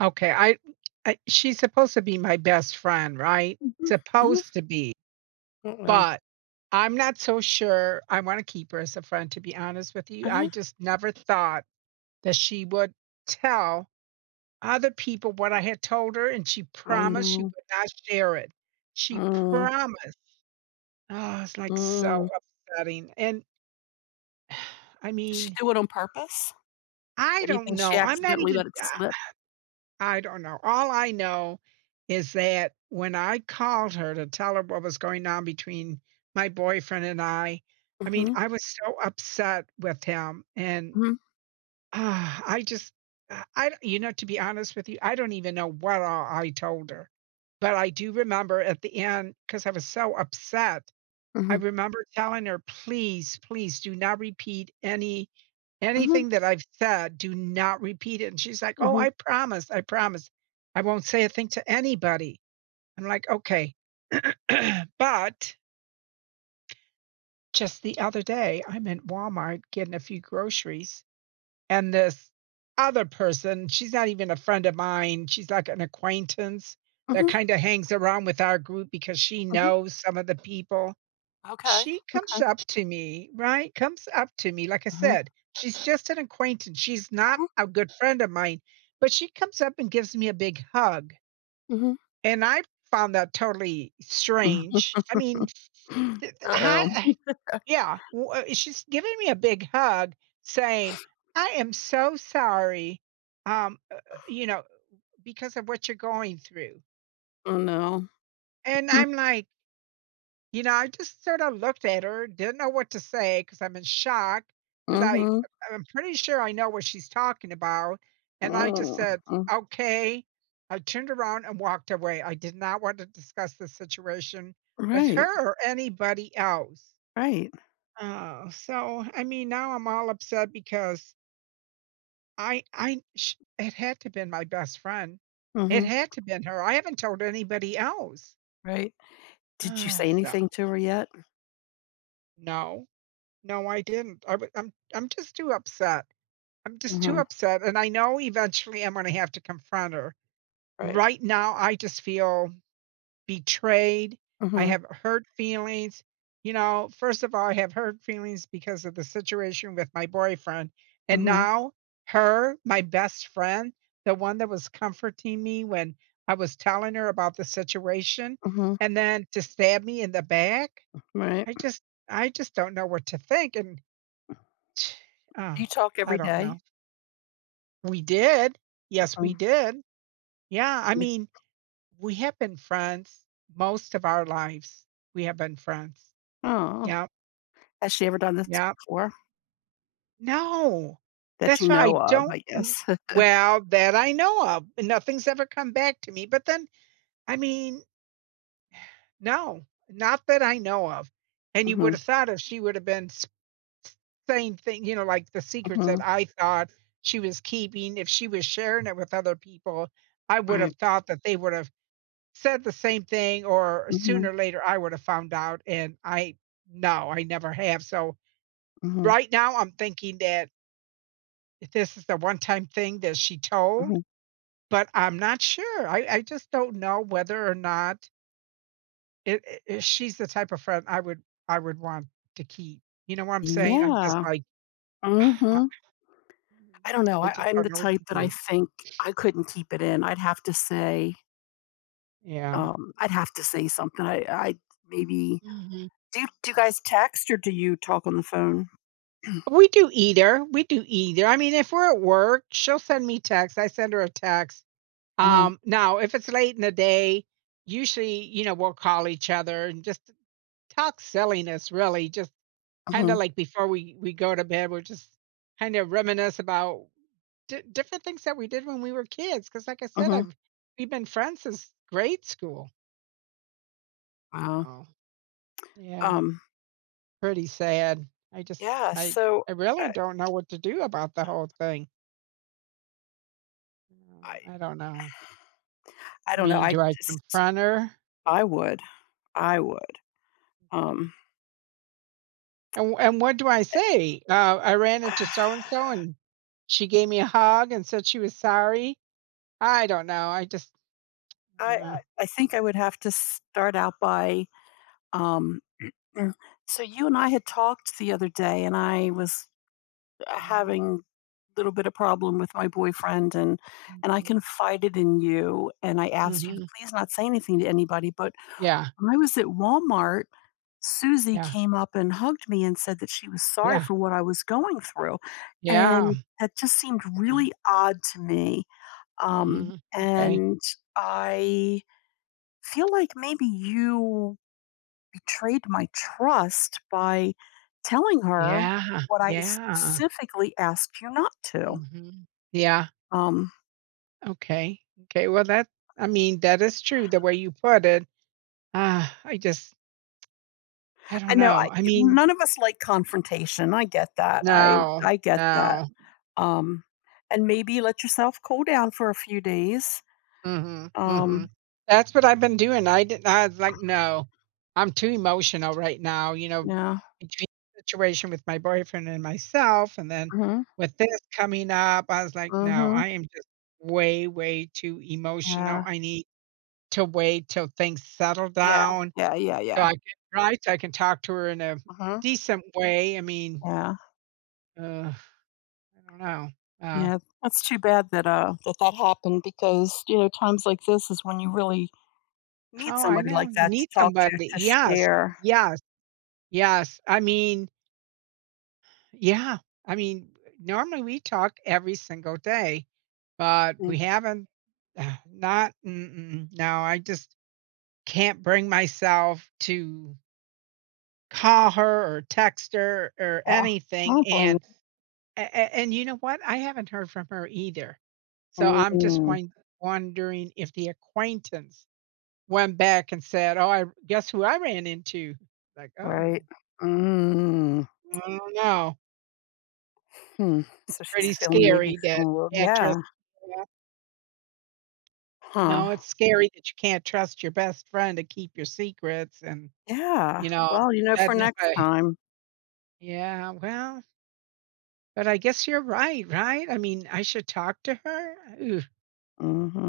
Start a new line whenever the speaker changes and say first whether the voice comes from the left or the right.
right: Okay, I she's supposed to be my best friend, right?
left: Mhm, mhm.
right: Supposed to be,
left: Uh-oh.
right: but I'm not so sure I wanna keep her as a friend, to be honest with you. I
left: Uh-huh.
right: just never thought that she would tell other people what I had told her, and she
left: Oh,
right: promised she would
left: no.
right: not share it. She
left: Mm,
right: promised. Oh, it's, like, so
left: mm.
right: upsetting, and I
left: Did she
right: mean,
left: do it on purpose?
right: I
left: Or do you
right: don't
left: think she
right: know. I'm not
left: accidentally
right: even
left: let it slip?
right: I don't know. All I know is that when I called her to tell her what was going on between my boyfriend and I mean,
left: Mhm,
right: I was so upset with him. And
left: mhm,
right: I just, I, don't- you know, to be honest with you, I don't even know what all I told her. But I do remember at the end, because I was so upset, I
left: mhm,
right: remember telling her, "Please, please do not repeat
left: mhm,
right: anything that I've said, do not repeat it." And she's like, "Oh,
left: mhm,
right: I promise, I promise. I won't say a thing to anybody." I'm like, "Okay." But just the other day, I'm in Walmart getting a few groceries, and this other person, she's not even a friend of mine, she's like an acquaintance that
left: mhm,
right: kinda hangs around with our group because she
left: mhm.
right: knows some of the people.
left: Okay,
right: She comes
left: okay.
right: up to me, right, comes up to me, like I
left: Uh-huh,
right: said, she's just an acquaintance, she's not
left: uh-huh,
right: a good friend of mine, but she comes up and gives me a big hug,
left: mhm,
right: and I found that totally
left: mhm.
right: strange. I mean, th th
left: Uh-oh.
right: hi yeah, w she's giving me a big hug saying, "I am so sorry, um, uh, uh, you know, because of what you're going through,"
left: Oh, no.
right: and
left: Mm,
right: I'm like. You know, I just sort of looked at her, didn't know what to say, because I am in shock.
left: mhm,
right: Because I am pretty sure I know what she's talking about, and I just
left: mm,
right: said,
left: mm.
right: "Okay." I turned around and walked away. I did not want to discuss the situation with
left: Right,
right: her or anybody else.
left: right.
right: Oh, so, I mean, now I'm all upset because I sh it had to have been my best friend. It
left: Mhm,
right: had to have been her. I haven't told anybody else.
left: right. Did you say
right: Oh, so
left: anything to her yet?
right: no. No, I didn't. I'm just too upset. I'm just too
left: Mhm,
right: upset, and I know eventually I'm gonna have to confront her.
left: right.
right: Right now, I just feel betrayed. I
left: Mhm,
right: have hurt feelings. You know, first of all, I have hurt feelings because of the situation with my boyfriend, and
left: mhm,
right: now her, my best friend, the one that was comforting me when I was telling her about the situation,
left: mhm,
right: and then to stab me in the back,
left: right.
right: I just. I just don't know what to think, and T
left: Do
right: Oh,
left: you talk
right: I
left: every
right: don't
left: day?
right: know. We did. Yes,
left: Mhm.
right: we did. Yeah, I
left: Did
right: mean, we have been friends most of our lives. We have been friends.
left: Aw.
right: Yep,
left: Has she ever done this
right: yep.
left: before?
right: No,
left: That you
right: that's why I
left: know of, I
right: don't n
left: guess.
right: well, that I know of, and nothing's ever come back to me, but then, I mean, no, not that I know of, and you would
left: Mhm,
right: have thought if she would have been same thing, you know, like the secrets that
left: mhm,
right: I thought she was keeping, if she was sharing it with other people, I would
left: right.
right: have thought that they would have said the same thing or
left: Mhm,
right: sooner or later I would have found out and I. No, I never have. So
left: mhm,
right: right now I'm thinking that this is the one time thing that she told,
left: mhm.
right: but I'm not sure. I just don't know whether or not she's the type of friend I would want to keep. You know what I'm saying? I'm just
left: Yeah.
right: like I
left: Mhm. I don't know,
right: I
left: I
right: just
left: I'm
right: don't
left: the
right: know what
left: type
right: to
left: that I
right: do.
left: think I couldn't keep it in.
right: Yeah.
left: I'd have to say something. I maybe
right: Mhm.
left: do you guys text or do you talk on the phone?
right: We do either. I mean, if we're at work, she'll send me text. I send her a text.
left: Mhm,
right: Now if it's late in the day, usually, you know, we'll call each other and just talk silliness, really, just kinda
left: mhm,
right: like before we go to bed, we're just kinda reminisce about di different things that we did when we were kids. Because, like I said,
left: mhm.
right: I've we've been friends since grade school.
left: Wow.
right: Oh, yeah,
left: Um,
right: pretty sad. I just.
left: yeah,
right: I
left: so
right: I really
left: I
right: don't know what to do about the whole thing. Mm,
left: I
right: I don't know.
left: I
right: I
left: don't know,
right: mean,
left: I
right: do I
left: just
right: confront her?
left: I would. I would,
right: Okay.
left: um
right: And what do I say? I ran into so and so, and she gave me a hug and said she was sorry. I don't know. I just.
left: I
right: Uh,
left: I I think I would have to start out by, um mm so you and I had talked the other day, and I was
right: mhm,
left: having a little bit of problem with my boyfriend, and I
right: mhm,
left: confided in you, and I asked you to
right: mhm.
left: please not say anything to anybody, but
right: Yeah.
left: when I was at Walmart, Susie
right: Yeah.
left: came up and hugged me and said that she was sorry
right: Yeah.
left: for what I was going through,
right: Yeah.
left: and that just seemed
right: uh,
left: really odd to me,
right: mhm, okay.
left: and I feel like maybe you betrayed my trust by telling her
right: Yeah.
left: what I
right: Yeah.
left: specifically asked you not to.
right: Hmm. Yeah.
left: Um,
right: Okay. Okay. Well, that. I mean, that is true. The way you put it. I just. I
left: I
right: don't
left: know I,
right: know. I mean,
left: none of us like confrontation. I get that. I
right: no,
left: I get that.
right: no.
left: Um, and maybe let yourself cool down for a few days.
right: Mm. Mhm, mm, mhm.
left: Um,
right: That's what I've been doing. I was like, "No, I'm too emotional right now," you know,
left: yeah.
right: between the situation with my boyfriend and myself, and then
left: Mm-hmm.
right: with this coming up, I was like, "No,
left: Hmm.
right: I am just way, way too emotional.
left: Yeah.
right: I need to wait till things settle
left: Yeah.
right: down
left: Yeah. Yeah.
right: so
left: Yeah.
right: I can right, so I can talk to her in a
left: Hmm.
right: decent way." I mean,
left: Yeah.
right: uh, I don't know. Uh,
left: Yeah. That's too bad that that happened, because times like this is when you really need
right: oh, I
left: somebody
right: know.
left: like
right: You
left: that to
right: need
left: talk
right: somebody.
left: to
right: Yes,
left: share.
right: yes. Yes, I mean yeah. I mean, normally we talk every single day, but
left: Mm,
right: we haven't not mm-mm. No, I just can't bring myself to call her or text her or
left: yeah. I
right: anything,
left: don't blame
right: and a and you know what? I haven't heard from her either. So
left: you.
right: I'm just
left: Mm,
right: won wondering if the acquaintance went back and said, "Oh, I guess who I ran into?" Like, "Oh,
left: right. Mm,
right: I don't know."
left: hmm.
right: It's
left: So she's
right: pretty
left: feeling, maybe
right: scary that
left: feeling a little,
right: you can't trust.
left: yeah.
right: Yeah, you
left: Huh.
right: know, it's scary that you can't trust your best friend to keep your secrets and,
left: Yeah.
right: you know,
left: Well, for
right: and if
left: next
right: I
left: time.
right: Yeah, well, but I guess you're right, right? I mean, I should talk to her? Ooh,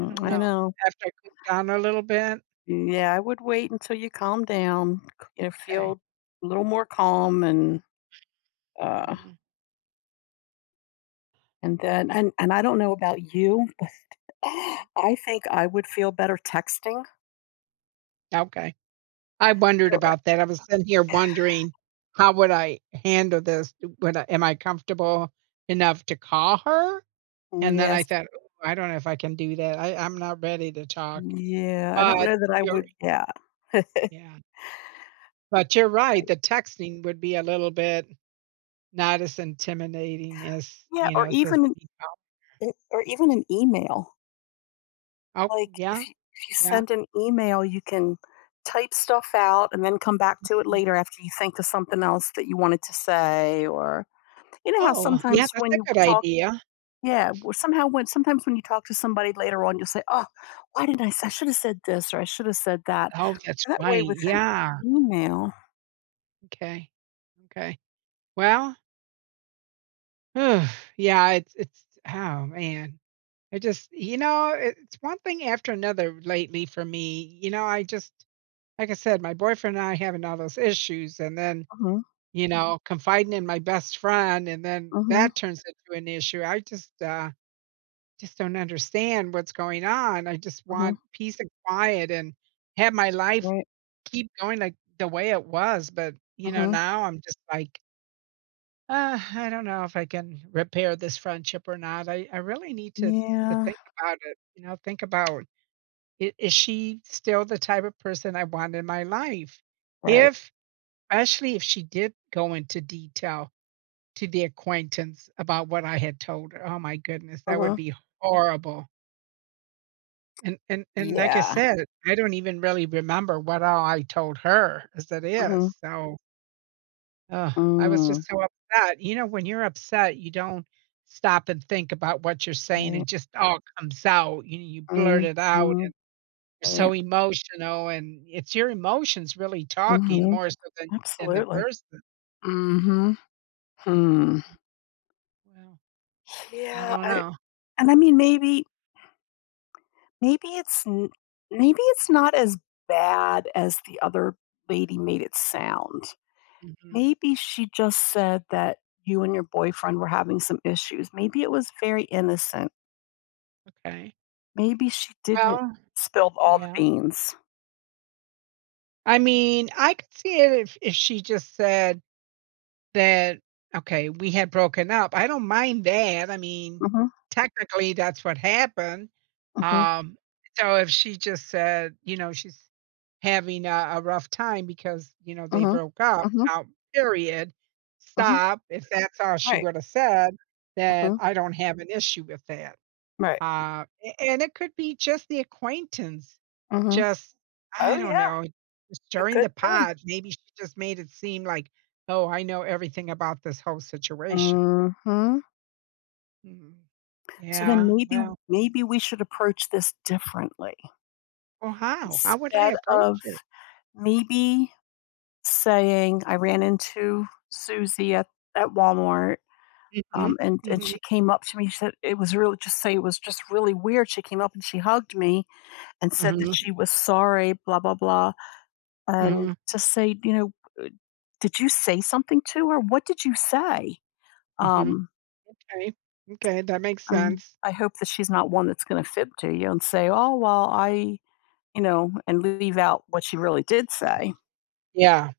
right: I don't
left: I
right: know.
left: know.
right: After I cool down a little bit?
left: Yeah, I would wait until you calm down,
right: Okay.
left: feel a little more calm uh,
right: Mhm.
left: and then and I don't know about you, but I think I would feel better texting.
right: Okay. I wondered about that. I was sitting here wondering, how would I handle this? Would I am I comfortable enough to call her?
left: Oh,
right: And then
left: yeah.
right: I thought, "Ooh, I don't know if I can do that. I'm not ready to talk."
left: Yeah, I don't
right: But
left: know that I
right: you're
left: would, yeah.
right: Yeah, but you're right, the texting would be a little bit not as intimidating as,
left: Yeah,
right: you
left: or
right: know, says,
left: even or even an email.
right: "Oh,
left: Like, if
right: yeah,
left: you if you
right: yeah.
left: send an email, you can type stuff out and then come back to it later after you think of something else that you wanted to say or you know how
right: Oh, yeah,
left: sometimes
right: that's
left: when
right: a
left: you
right: good
left: talk,
right: idea.
left: yeah, well, somehow when sometimes when you talk to somebody later on, you'll say, "Oh, why didn't I should have said this or I should have said that."
right: Oh, that's
left: So that way
right: right.
left: with an
right: Yeah.
left: email.
right: Okay, okay. Well, yeah, it's oh, man. I just. You know, it's one thing after another lately for me. You know, I just. Like I said, my boyfriend and I having all those issues and then,
left: Mhm,
right: you Mhm. know, confiding in my best friend, and then
left: mhm,
right: that turns into an issue. I just don't understand what's going on. I just
left: mhm,
right: want peace and quiet and have my life
left: right,
right: keep going like the way it was, but, you know,
left: mhm,
right: now I'm just like, I don't know if I can repair this friendship or not." I really need to
left: yeah,
right: think about it, you know, think about, I is she still the type of person I want in my life?
left: right.
right: If Especially if she did go into detail to the acquaintance about what I had told her. Oh my goodness,
left: Uh
right: that would
left: huh.
right: be horrible. And like I
left: Yeah.
right: said, I don't even really remember what all I told her as it
left: Mhm.
right: is. So, ugh, I was just
left: Mm,
right: so upset. You know, when you're upset, you don't stop and think about what you're saying.
left: right.
right: It just all comes out. You blurt
left: Mhm.
right: it out and you're so
left: Right.
right: emotional and it's your emotions really talking
left: Mhm.
right: more so than the
left: Absolutely.
right: person.
left: Mhm. Hmm.
right: Well, I
left: Yeah,
right: don't
left: I
right: know.
left: and I mean, maybe, maybe it's n maybe it's not as bad as the other lady made it sound.
right: Mhm,
left: Maybe she just said that you and your boyfriend were having some issues. Maybe it was very innocent.
right: okay.
left: Maybe she didn't
right: Well,
left: spill all the
right: yeah.
left: beans.
right: I mean, I could see it if she just said that, "Okay, we had broken up." I don't mind that. I mean,
left: Mhm,
right: technically, that's what happened.
left: mhm,
right: Um, so if she just said, you know, she's having a rough time because, you know, they
left: mhm,
right: broke up,
left: mhm,
right: now, period,
left: mhm,
right: stop. If that's all she
left: right,
right: would have said, then
left: mhm,
right: I don't have an issue with that.
left: right,
right: A And it could be just the acquaintance,
left: mhm.
right: just
left: Oh,
right: I don't
left: yeah,
right: know,
left: a
right: stirring
left: good
right: the
left: thing.
right: pot, maybe she just made it seem like, "Oh, I know everything about this whole situation."
left: Mhm.
right: Mm,
left: So then,
right: yeah,
left: maybe
right: well
left: we should approach this differently.
right: well, how? How would I
left: Instead of
right: approach it?
left: maybe saying, "I ran into Susie at Walmart,
right: Mhm,
left: and
right: mhm,
left: she came up to me." She said it was really just say it was just really weird, she came up and she hugged me and said that she
right: mhm,
left: was sorry, blah, blah, blah. And
right: mhm,
left: to say, you know, did you say something to her? What did you say?
right: mhm.
left: Um,
right: 'Kay, m'kay, that makes sense.
left: I hope that she's not one that's going to fib to you and say, oh, well, I, you know, and leave out what she really did say.
right: Yeah.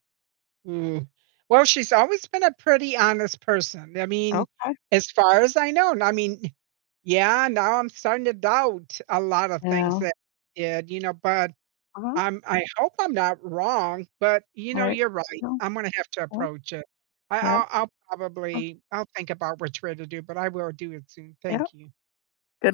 right: Mm. Well, she's always been a pretty honest person. I mean,
left: Okay.
right: as far as I know, I mean, yeah, now I'm starting to doubt a lot of things
left: Yeah.
right: that she did, you know, but
left: Uh-huh.
right: I hope I'm not wrong, but you know,
left: Right.
right: you're right.
left: No.
right: I'm gonna have to
left: Yep.
right: approach it.
left: Yep.
right: I'll probably I'll think about which way to do, but I will do it soon.
left: Yep.
right: Thank you.
left: Good luck.